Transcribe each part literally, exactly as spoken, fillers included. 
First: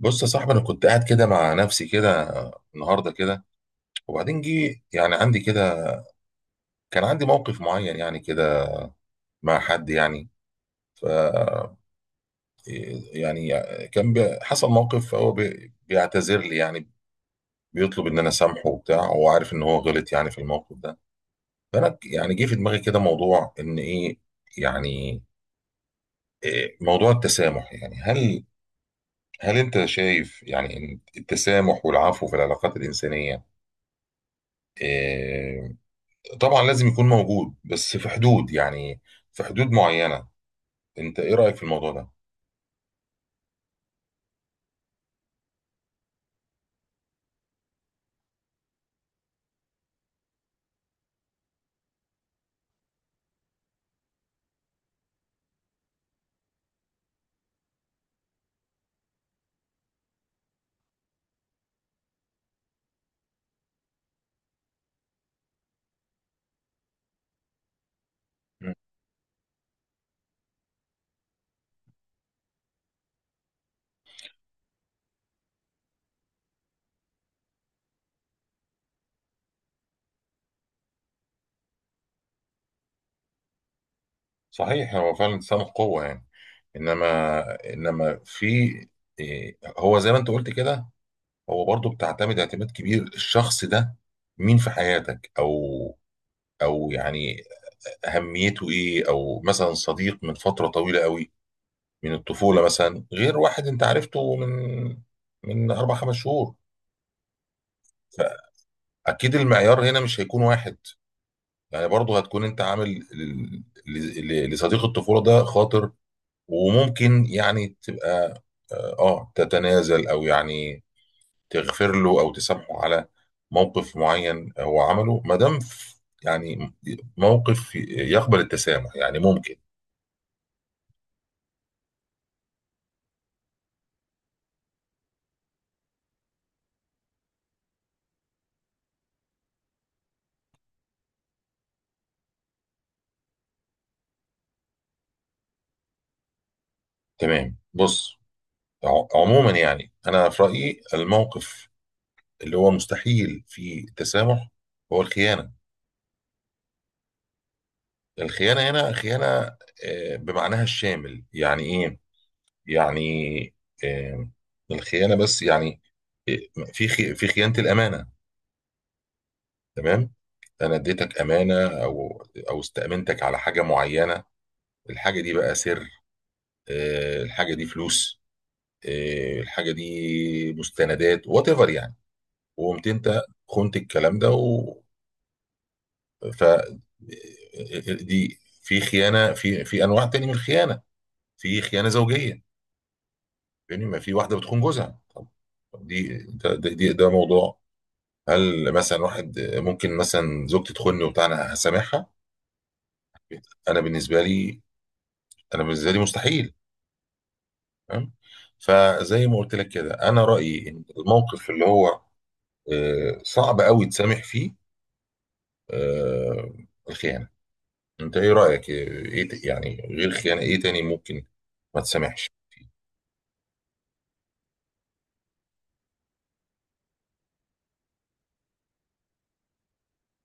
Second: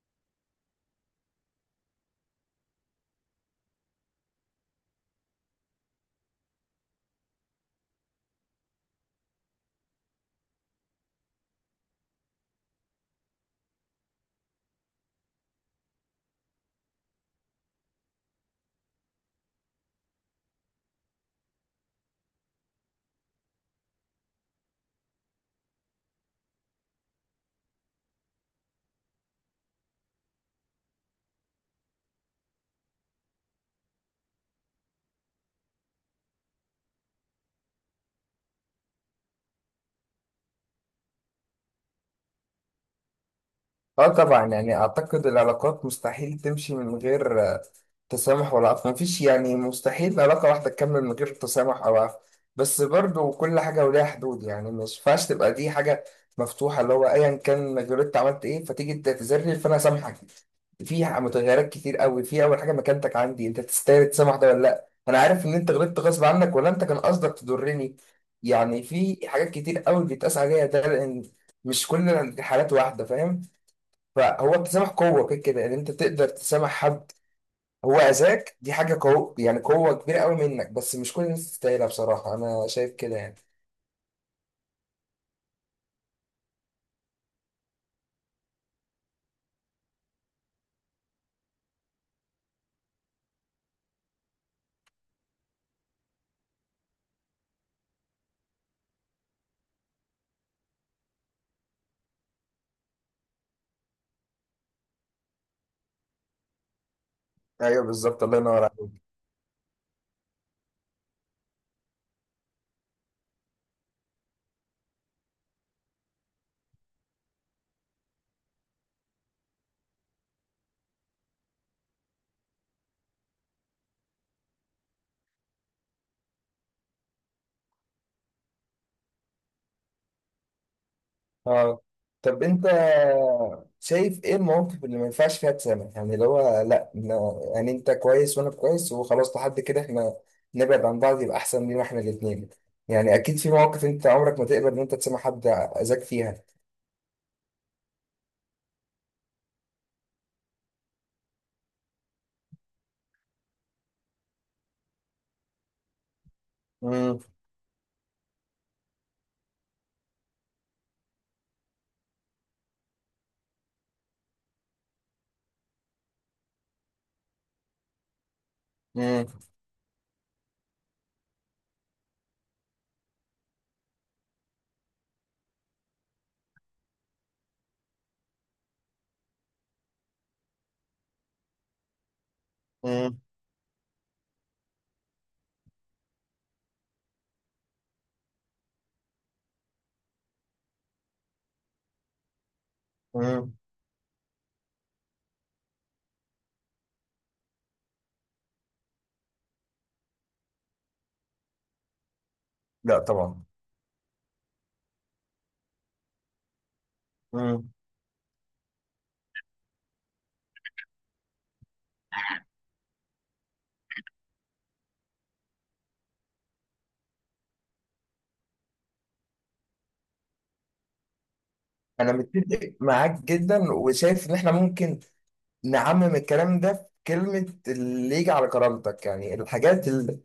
بص يا صاحبي، انا كنت قاعد كده مع نفسي كده النهارده كده. وبعدين جه يعني عندي كده، كان عندي موقف معين يعني كده مع حد يعني. ف يعني كان بي- حصل موقف، فهو بي- بيعتذر لي يعني، بيطلب ان انا اسامحه وبتاع، هو عارف ان هو غلط يعني في الموقف ده. فانا ك- يعني جه في دماغي كده موضوع ان ايه يعني، إيه موضوع التسامح يعني؟ هل هل انت شايف يعني إن التسامح والعفو في العلاقات الانسانيه، آه، طبعا لازم يكون موجود، بس في حدود يعني، في حدود معينة. انت ايه رأيك في الموضوع ده؟ اه، طبعا يعني اعتقد العلاقات مستحيل تمشي من غير آه، تسامح ولا عفو. مفيش يعني مستحيل علاقة واحدة تكمل من غير تسامح او عفو. بس برضو كل حاجة وليها حدود، يعني مش ينفعش تبقى دي حاجة مفتوحة اللي هو ايا كان غلطت عملت ايه فتيجي تعتذرلي فانا سامحك. فيها متغيرات كتير قوي. في اول حاجة، مكانتك عندي انت تستاهل تسامح ده ولا لا، انا عارف ان انت غلطت غصب عنك ولا انت كان قصدك تضرني. مم. يعني في حاجات كتير قوي بيتقاس عليها، ده لان مش كل الحالات واحدة، فاهم؟ فهو التسامح قوة، كده كده ان انت تقدر تسامح حد، هو اذاك دي حاجة قوة، يعني قوة كبيرة قوي منك، بس مش كل الناس تستاهلها. بصراحة انا شايف كده يعني. صحيح هو فعلا التسامح قوة يعني، انما انما في إيه، هو زي ما انت قلت كده هو برضو بتعتمد اعتماد كبير الشخص ده مين في حياتك او او يعني اهميته ايه، او مثلا صديق من فترة طويلة قوي، من الطفولة مثلا، غير واحد انت عرفته من من اربع خمس شهور. ايوه، بالظبط، الله ينور عليك. فاكيد المعيار هنا مش هيكون واحد. يعني برضه هتكون انت عامل ل- ل- لصديق الطفولة ده خاطر، وممكن يعني تبقى اه آه، تتنازل او يعني تغفر له او تسامحه على موقف معين هو عمله، ما دام ف- يعني موقف يقبل التسامح يعني ممكن. اه، طب انت شايف ايه المواقف اللي ما ينفعش فيها تسامح؟ يعني اللي هو لا، إن- يعني انت كويس وانا كويس وخلاص، لحد كده احنا نبعد عن بعض يبقى احسن لينا احنا الاتنين. يعني اكيد في مواقف انت عمرك ما تقبل ان انت تسامح حد اذاك فيها. تمام، بص، ع- عموما يعني انا في رأيي الموقف اللي هو مستحيل فيه تسامح هو الخيانة. امم. الخيانة هنا خيانة آه، بمعناها الشامل، يعني ايه، يعني آه، الخيانه بس يعني، آه، في خي- في خيانه الامانه. امم. تمام، انا اديتك امانه او او استامنتك على حاجه معينه. الحاجه دي بقى سر، آه، الحاجه دي فلوس، آه، الحاجه دي مستندات وات ايفر يعني. وقمت انت خنت الكلام ده و... ف آه، آه، دي في خيانه، في في انواع تاني من الخيانه. في خيانه زوجيه امم. يعني، ما في واحده بتخون جوزها. طب دي ده, ده, دي- ده موضوع. هل مثلا واحد ممكن مثلا زوجتي تخوني وبتاع، انا هسامحها؟ لا طبعا. انا بالنسبه لي انا بالنسبه لي مستحيل. مم. تمام. فزي ما قلت لك كده انا رايي ان الموقف اللي هو آه، صعب قوي تسامح فيه، آه، الخيانه. انت ايه رايك، ايه ت- يعني غير خيانه ايه تاني ممكن ما انا تسامحش؟ متفق معاك جدا، وشايف ان احنا ممكن نعمم الكلام ده في كلمة اللي يجي على كرامتك. يعني الحاجات اللي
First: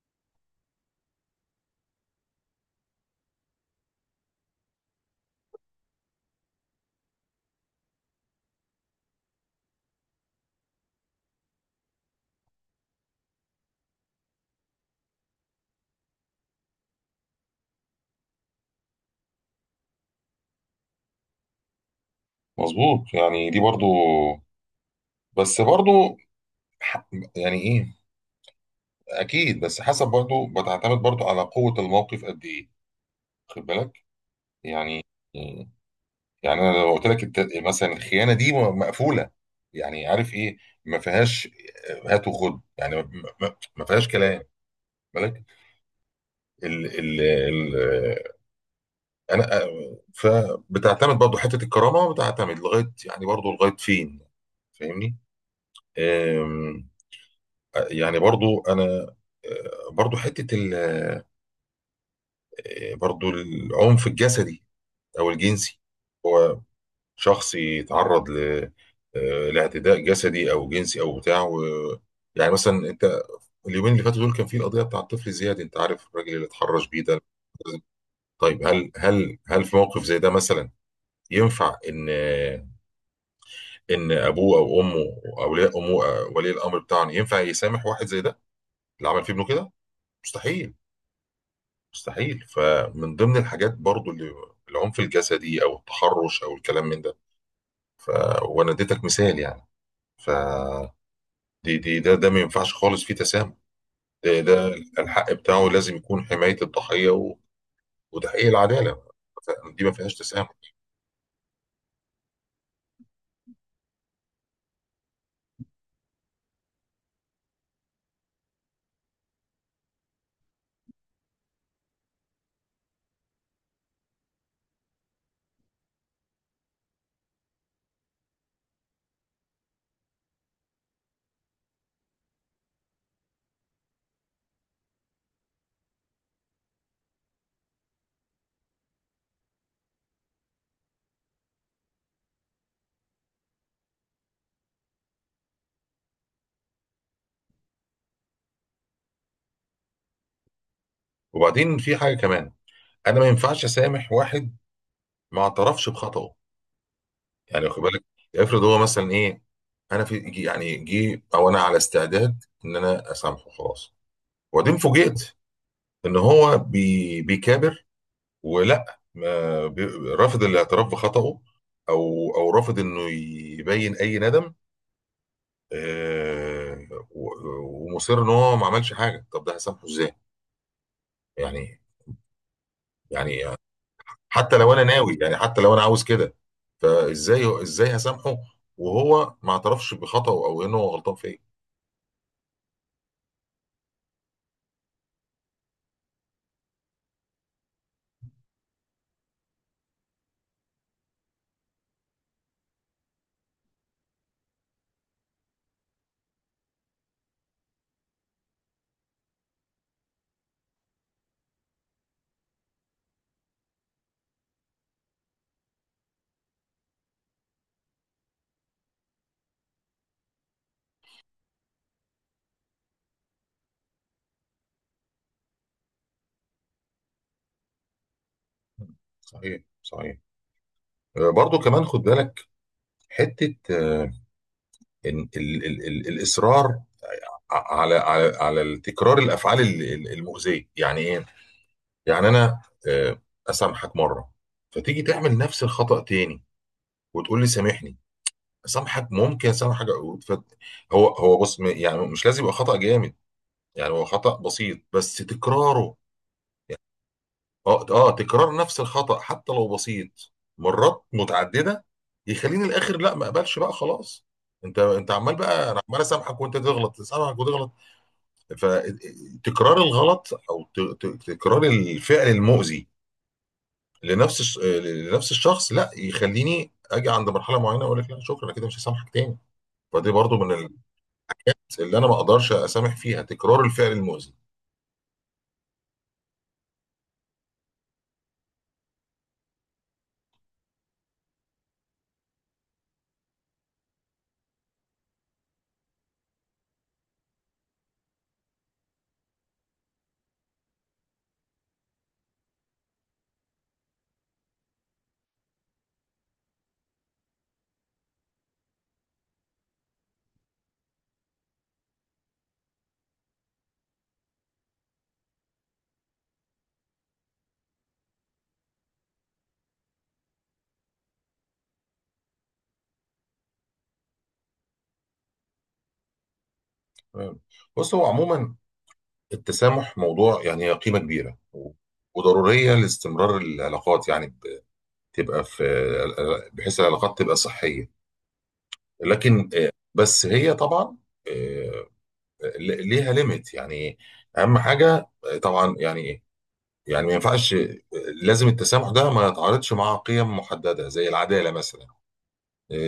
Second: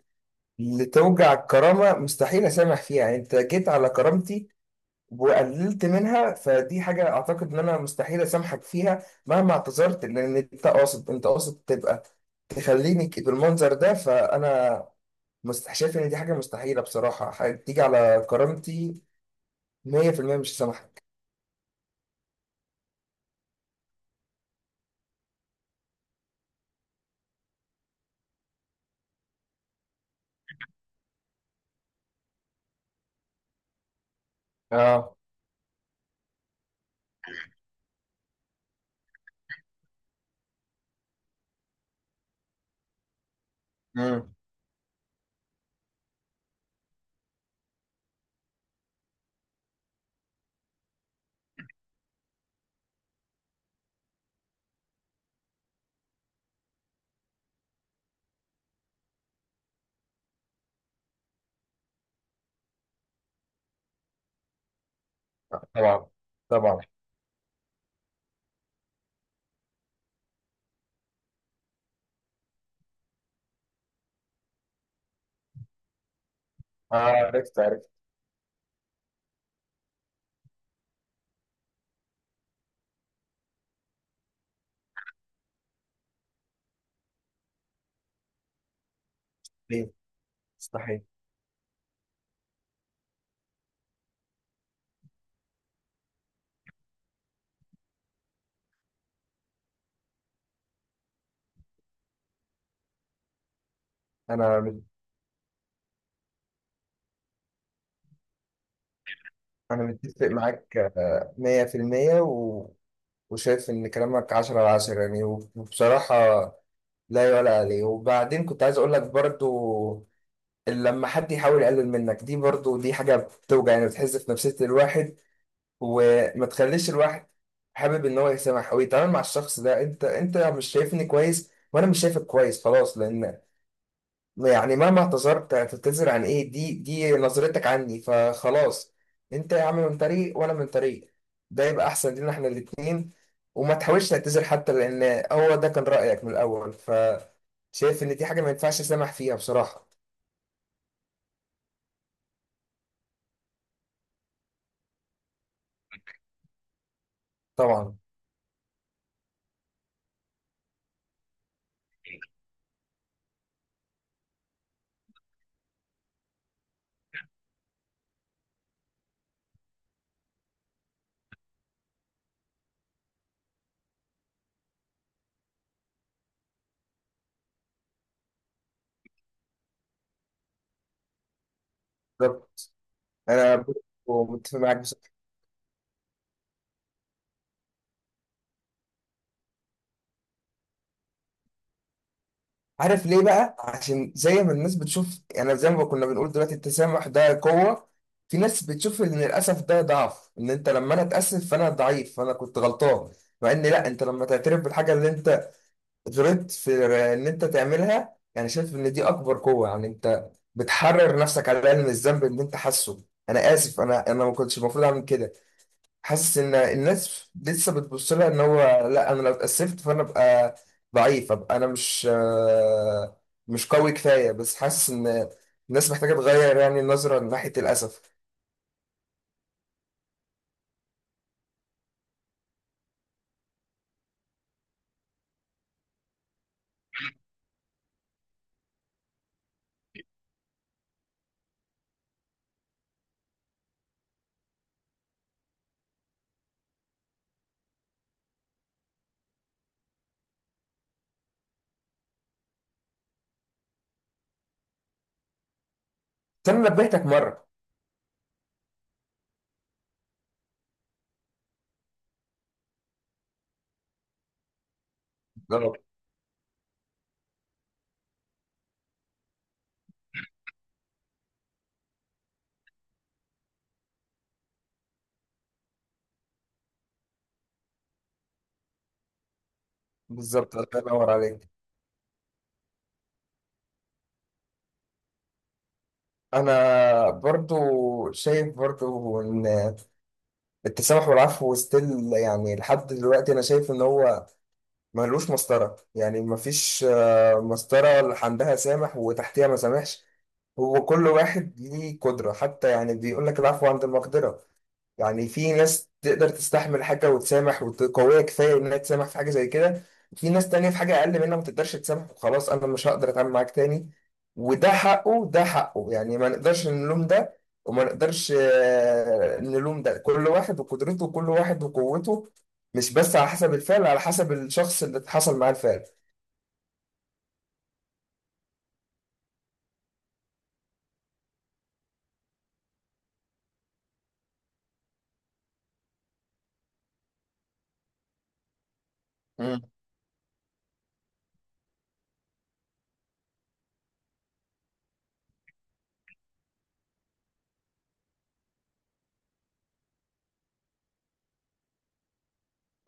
اللي توجع الكرامة مستحيل اسامح فيها. يعني انت جيت على كرامتي وقللت منها، فدي حاجة اعتقد ان انا مستحيل اسامحك فيها مهما اعتذرت، لان انت قاصد، انت قاصد تبقى تخليني ك- بالمنظر ده. فانا مست- شايف ان دي حاجة مستحيلة بصراحة. حاجة تيجي على كرامتي مية في المية مش هسامحك. مظبوط، يعني دي برضو، بس برضو ح- يعني ايه، اكيد بس حسب، برضو بتعتمد برضو على قوه الموقف قد ايه، خد بالك يعني. اه. آه، يعني انا لو قلت لك الت- مثلا الخيانه دي م- مقفوله، يعني عارف ايه، ما فيهاش هات وخد، يعني ما ما- ما فيهاش امم. كلام، بالك. ال ال ال انا فبتعتمد برضه حته الكرامه، بتعتمد لغايه يعني، برضه لغايه فين، فاهمني؟ أم، يعني برضه انا أه، برضه حته ال- أه، برضه العنف الجسدي او الجنسي. طبعا. طبعا. شخص يتعرض ل... آه، لاعتداء جسدي او جنسي او بتاع و... يعني مثلا انت اليومين اللي فاتوا دول كان في القضيه بتاع الطفل زياد. انت عارف الراجل اللي اتحرش اه، بيه ده؟ عرفت عرفت. طيب هل هل هل في موقف زي ده مثلا ينفع ان ان ابوه او امه او اولياء امه أو ولي الامر بتاعهم ينفع يسامح واحد زي ده اللي عمل في ابنه كده؟ ليه؟ مستحيل. مستحيل. مستحيل. فمن ضمن الحاجات برضو اللي العنف الجسدي او التحرش او الكلام من ده ف... وانا اديتك مثال يعني. ف دي دي ده ده ما ينفعش خالص فيه تسامح. ده انا ده مت- الحق بتاعه لازم يكون حماية الضحية و- وتحقيق العدالة. ف- دي انا ما فيهاش متفق تسامح. معاك آه، مية في المية و... وشايف ان كلامك عشرة على عشرة، يعني وبصراحة لا يعلى عليه. وبعدين كنت عايز اقول لك برضو، لما حد يحاول يقلل منك دي برضو دي حاجة بتوجع، يعني بتحز في نفسية الواحد، وما تخليش الواحد حابب ان هو يسامح او يتعامل مع الشخص ده. انت انت مش شايفني كويس، وانا مش شايفك كويس، خلاص. لان يعني مهما اعتذرت هتعتذر عن ايه، دي دي نظرتك عني، فخلاص. انت يا عم من طريق وانا من طريق، ده يبقى احسن لينا احنا الاتنين. وما تحاولش تعتذر حتى، لان هو ده كان رأيك من الاول، ف شايف ان دي حاجة ما ينفعش اسامح فيها بصراحة. وبعدين في حاجة كمان، أنا ما ينفعش أسامح واحد ما اعترفش بخطأه، يعني واخد طبعا. بالك؟ افرض هو مثلا إيه، أنا في جي- يعني جه، أو أنا على استعداد إن أنا أسامحه خلاص. وبعدين فوجئت إن هو بي بيكابر ولا ما بي- رافض الاعتراف بخطأه، أو أو رافض إنه يبين أي ندم، آه، و- ومصر ان هو ما عملش حاجه. طب ده هسامحه ازاي؟ يعني. بالظبط. يعني انا حتى متفق لو معاك. انا ناوي، يعني حتى لو انا عاوز كده، فازاي ازاي هسامحه وهو ما اعترفش بخطأه او انه هو غلطان في ايه؟ عارف ليه بقى؟ عشان زي ما الناس بتشوف، يعني زي ما كنا بنقول دلوقتي، التسامح ده قوة. في ناس بتشوف ان للاسف ده ضعف، ان انت لما انا اتأسف فانا ضعيف، فانا كنت غلطان. مع ان لا، انت لما تعترف بالحاجة اللي انت غلطت في ان انت تعملها، يعني شايف ان دي اكبر قوة. يعني انت بتحرر نفسك على الاقل من الذنب اللي انت حاسه. انا اسف، انا انا ما كنتش المفروض اعمل كده. حاسس ان الناس لسه بتبص لها ان هو لا، انا لو اتأسفت فانا ابقى ضعيف، ابقى انا مش آه، مش قوي كفايه. بس حاسس ان الناس محتاجه تغير يعني النظره ناحيه الاسف. صحيح صحيح. آه، برضو كمان خد بالك حته آه، إن ال ال ال الاصرار ع- على على على تكرار الافعال ال- ال- المؤذيه يعني ايه. يعني انا آه، اسامحك مره، فتيجي تعمل نفس الخطأ تاني وتقول لي سامحني. سامحك، ممكن سامحك عقود فت... هو هو بص، م- يعني مش لازم يبقى خطأ جامد، يعني هو خطأ بسيط بس تكراره. بس انا نبهتك مره. اه اه تكرار نفس الخطأ حتى لو بسيط مرات متعددة يخليني الاخر لا ما اقبلش بقى خلاص. انت انت عمال بقى، انا بالظبط. عمال اسامحك وانت تغلط، اسامحك وتغلط. فتكرار الغلط او ت... ت... تكرار الفعل المؤذي لنفس الش... لنفس الشخص لا، يخليني اجي عند مرحلة معينة اقول لك لا شكرا انا كده مش هسامحك تاني. فدي برضو بالظبط، من الله ينور عليك. اللي انا ما اقدرش اسامح فيها، تكرار الفعل المؤذي. انا برضو شايف برضو ان التسامح والعفو ستيل، يعني لحد دلوقتي انا شايف ان هو ملوش مسطره، يعني مفيش آه، مسطره اللي عندها سامح وتحتها ما سامحش. هو كل واحد ليه قدرة، حتى يعني بيقول لك العفو عند المقدرة. يعني في ناس تقدر تستحمل حاجة وتسامح وقوية كفاية إنها تسامح في حاجة زي كده، في ناس تانية في حاجة أقل منها ما تقدرش تسامح وخلاص، أنا مش هقدر أتعامل معاك تاني. وده حقه، ده حقه، يعني ما نقدرش نلوم ده، وما نقدرش آه، نلوم ده. كل واحد وقدرته، وكل واحد وقوته، مش بس على حسب الفعل، على حسب الشخص اللي حصل معاه الفعل. تمام. بص، هو عموما التسامح موضوع يعني قيمه كبيره و- وضروريه لاستمرار العلاقات، يعني ب- تبقى في، بحيث العلاقات تبقى صحيه. لكن امم. آه، بس هي طبعا آه، ل- ليها ليميت يعني. اهم حاجه آه، طبعا يعني ايه، يعني ما ينفعش آه، لازم التسامح ده ما يتعارضش مع قيم محدده زي العداله مثلا،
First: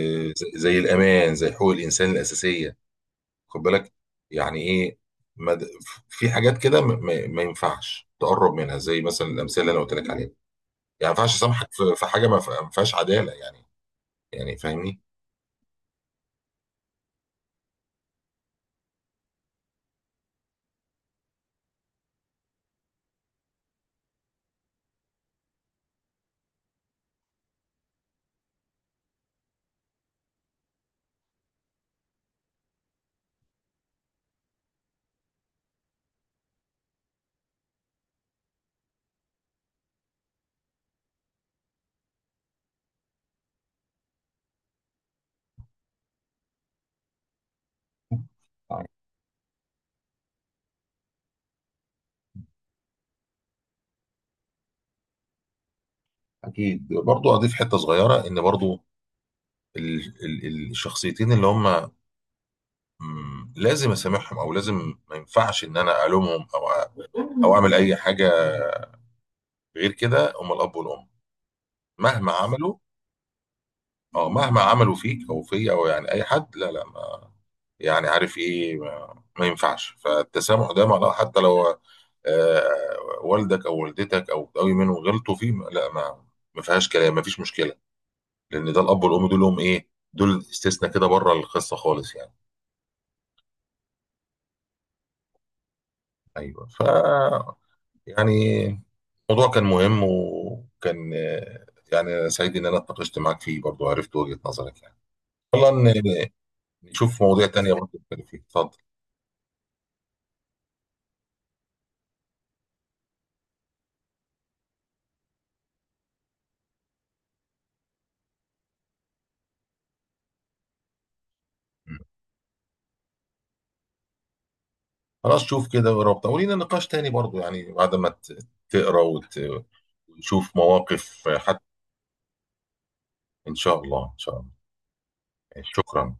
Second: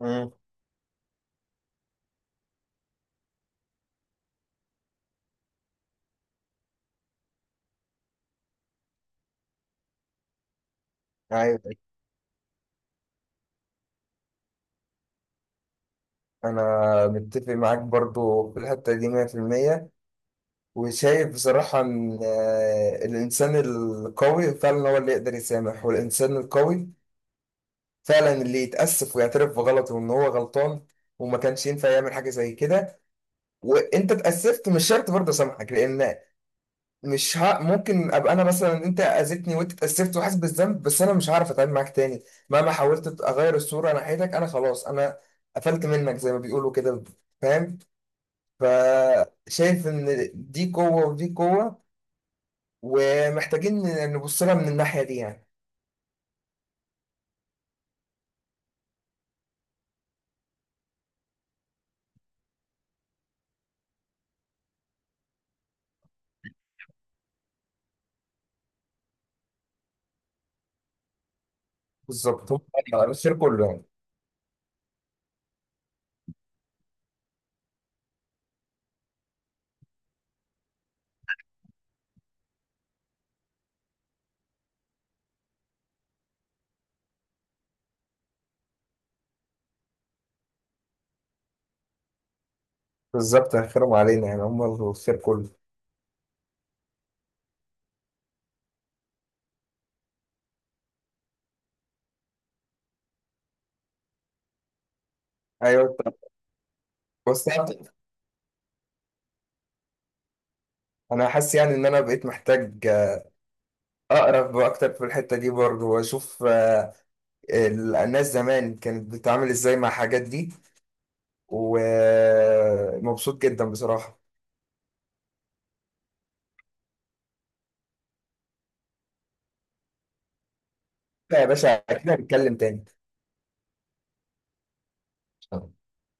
امم. زي زي الامان زي حقوق الانسان الاساسيه، خد بالك يعني ايه. مد... في حاجات كده م... م... ما ينفعش تقرب منها، زي مثلا الامثله اللي انا قلت لك عليها يعني. ما ينفعش ايوه، اسامحك في... في حاجه ما ف- ما فيهاش عداله، يعني، يعني فاهمني؟ انا متفق معاك برضو في الحته دي مية في المية، وشايف بصراحه ان آه، الانسان القوي فعلا هو اللي يقدر يسامح، والانسان القوي فعلا اللي يتاسف ويعترف بغلطه وان هو غلطان، وما كانش ينفع يعمل حاجه زي كده. وانت اتاسفت مش شرط برضه اسامحك، لان مش ها ممكن ابقى انا مثلا، انت اذيتني وانت اتاسفت وحاسس بالذنب، بس انا مش هعرف اتعامل معاك تاني. مهما حاولت اغير الصوره ناحيتك، انا خلاص انا قفلت منك زي ما بيقولوا كده، فاهم؟ طيب. فشايف ان دي قوة ودي قوة، ومحتاجين ن- نبص لها من الناحية دي يعني. اكيد برضو اضيف حته صغيره، ان برضو ال... ال... الشخصيتين اللي هم، مم، لازم اسامحهم، او لازم ما ينفعش ان انا الومهم او أ- او اعمل اي حاجه غير كده، هم الاب والام مهما بالظبط، هم عملوا. الخير كله يعني. اه، مهما عملوا فيك او فيا او يعني اي حد، لا لا ما، يعني عارف ايه، ما, ما ينفعش. فالتسامح ده معناه حتى لو آه والدك او والدتك او قوي منهم غلطوا فيه، ما- لا، ما ما فيهاش كلام، ما فيش مشكله. لان ده الاب والام دول هم ايه، دول استثناء كده بره القصه خالص يعني. بالظبط، هيخيرهم علينا، يعني هم الخير كله. ايوه، ف يعني الموضوع كان مهم وكان آه، يعني أنا سعيد ان انا اتناقشت معاك فيه، برضو عرفت وجهة نظرك يعني. والله ايوه، طب. إن- نشوف مواضيع بس تانية برضو نتكلم فيها. اتفضل. انا حاسس يعني ان انا بقيت محتاج اقرب اكتر في الحتة دي برضه، واشوف آه، ال- الناس زمان كانت بتتعامل ازاي مع الحاجات دي. ومبسوط جدا بصراحة. خلاص، شوف كده وربط ولينا نقاش تاني برضو، يعني بعد ما ت- تقرا وت- وتشوف مواقف لا يا حتى. باشا، اكيد هنتكلم تاني. ان شاء الله ان شاء الله، شكرا.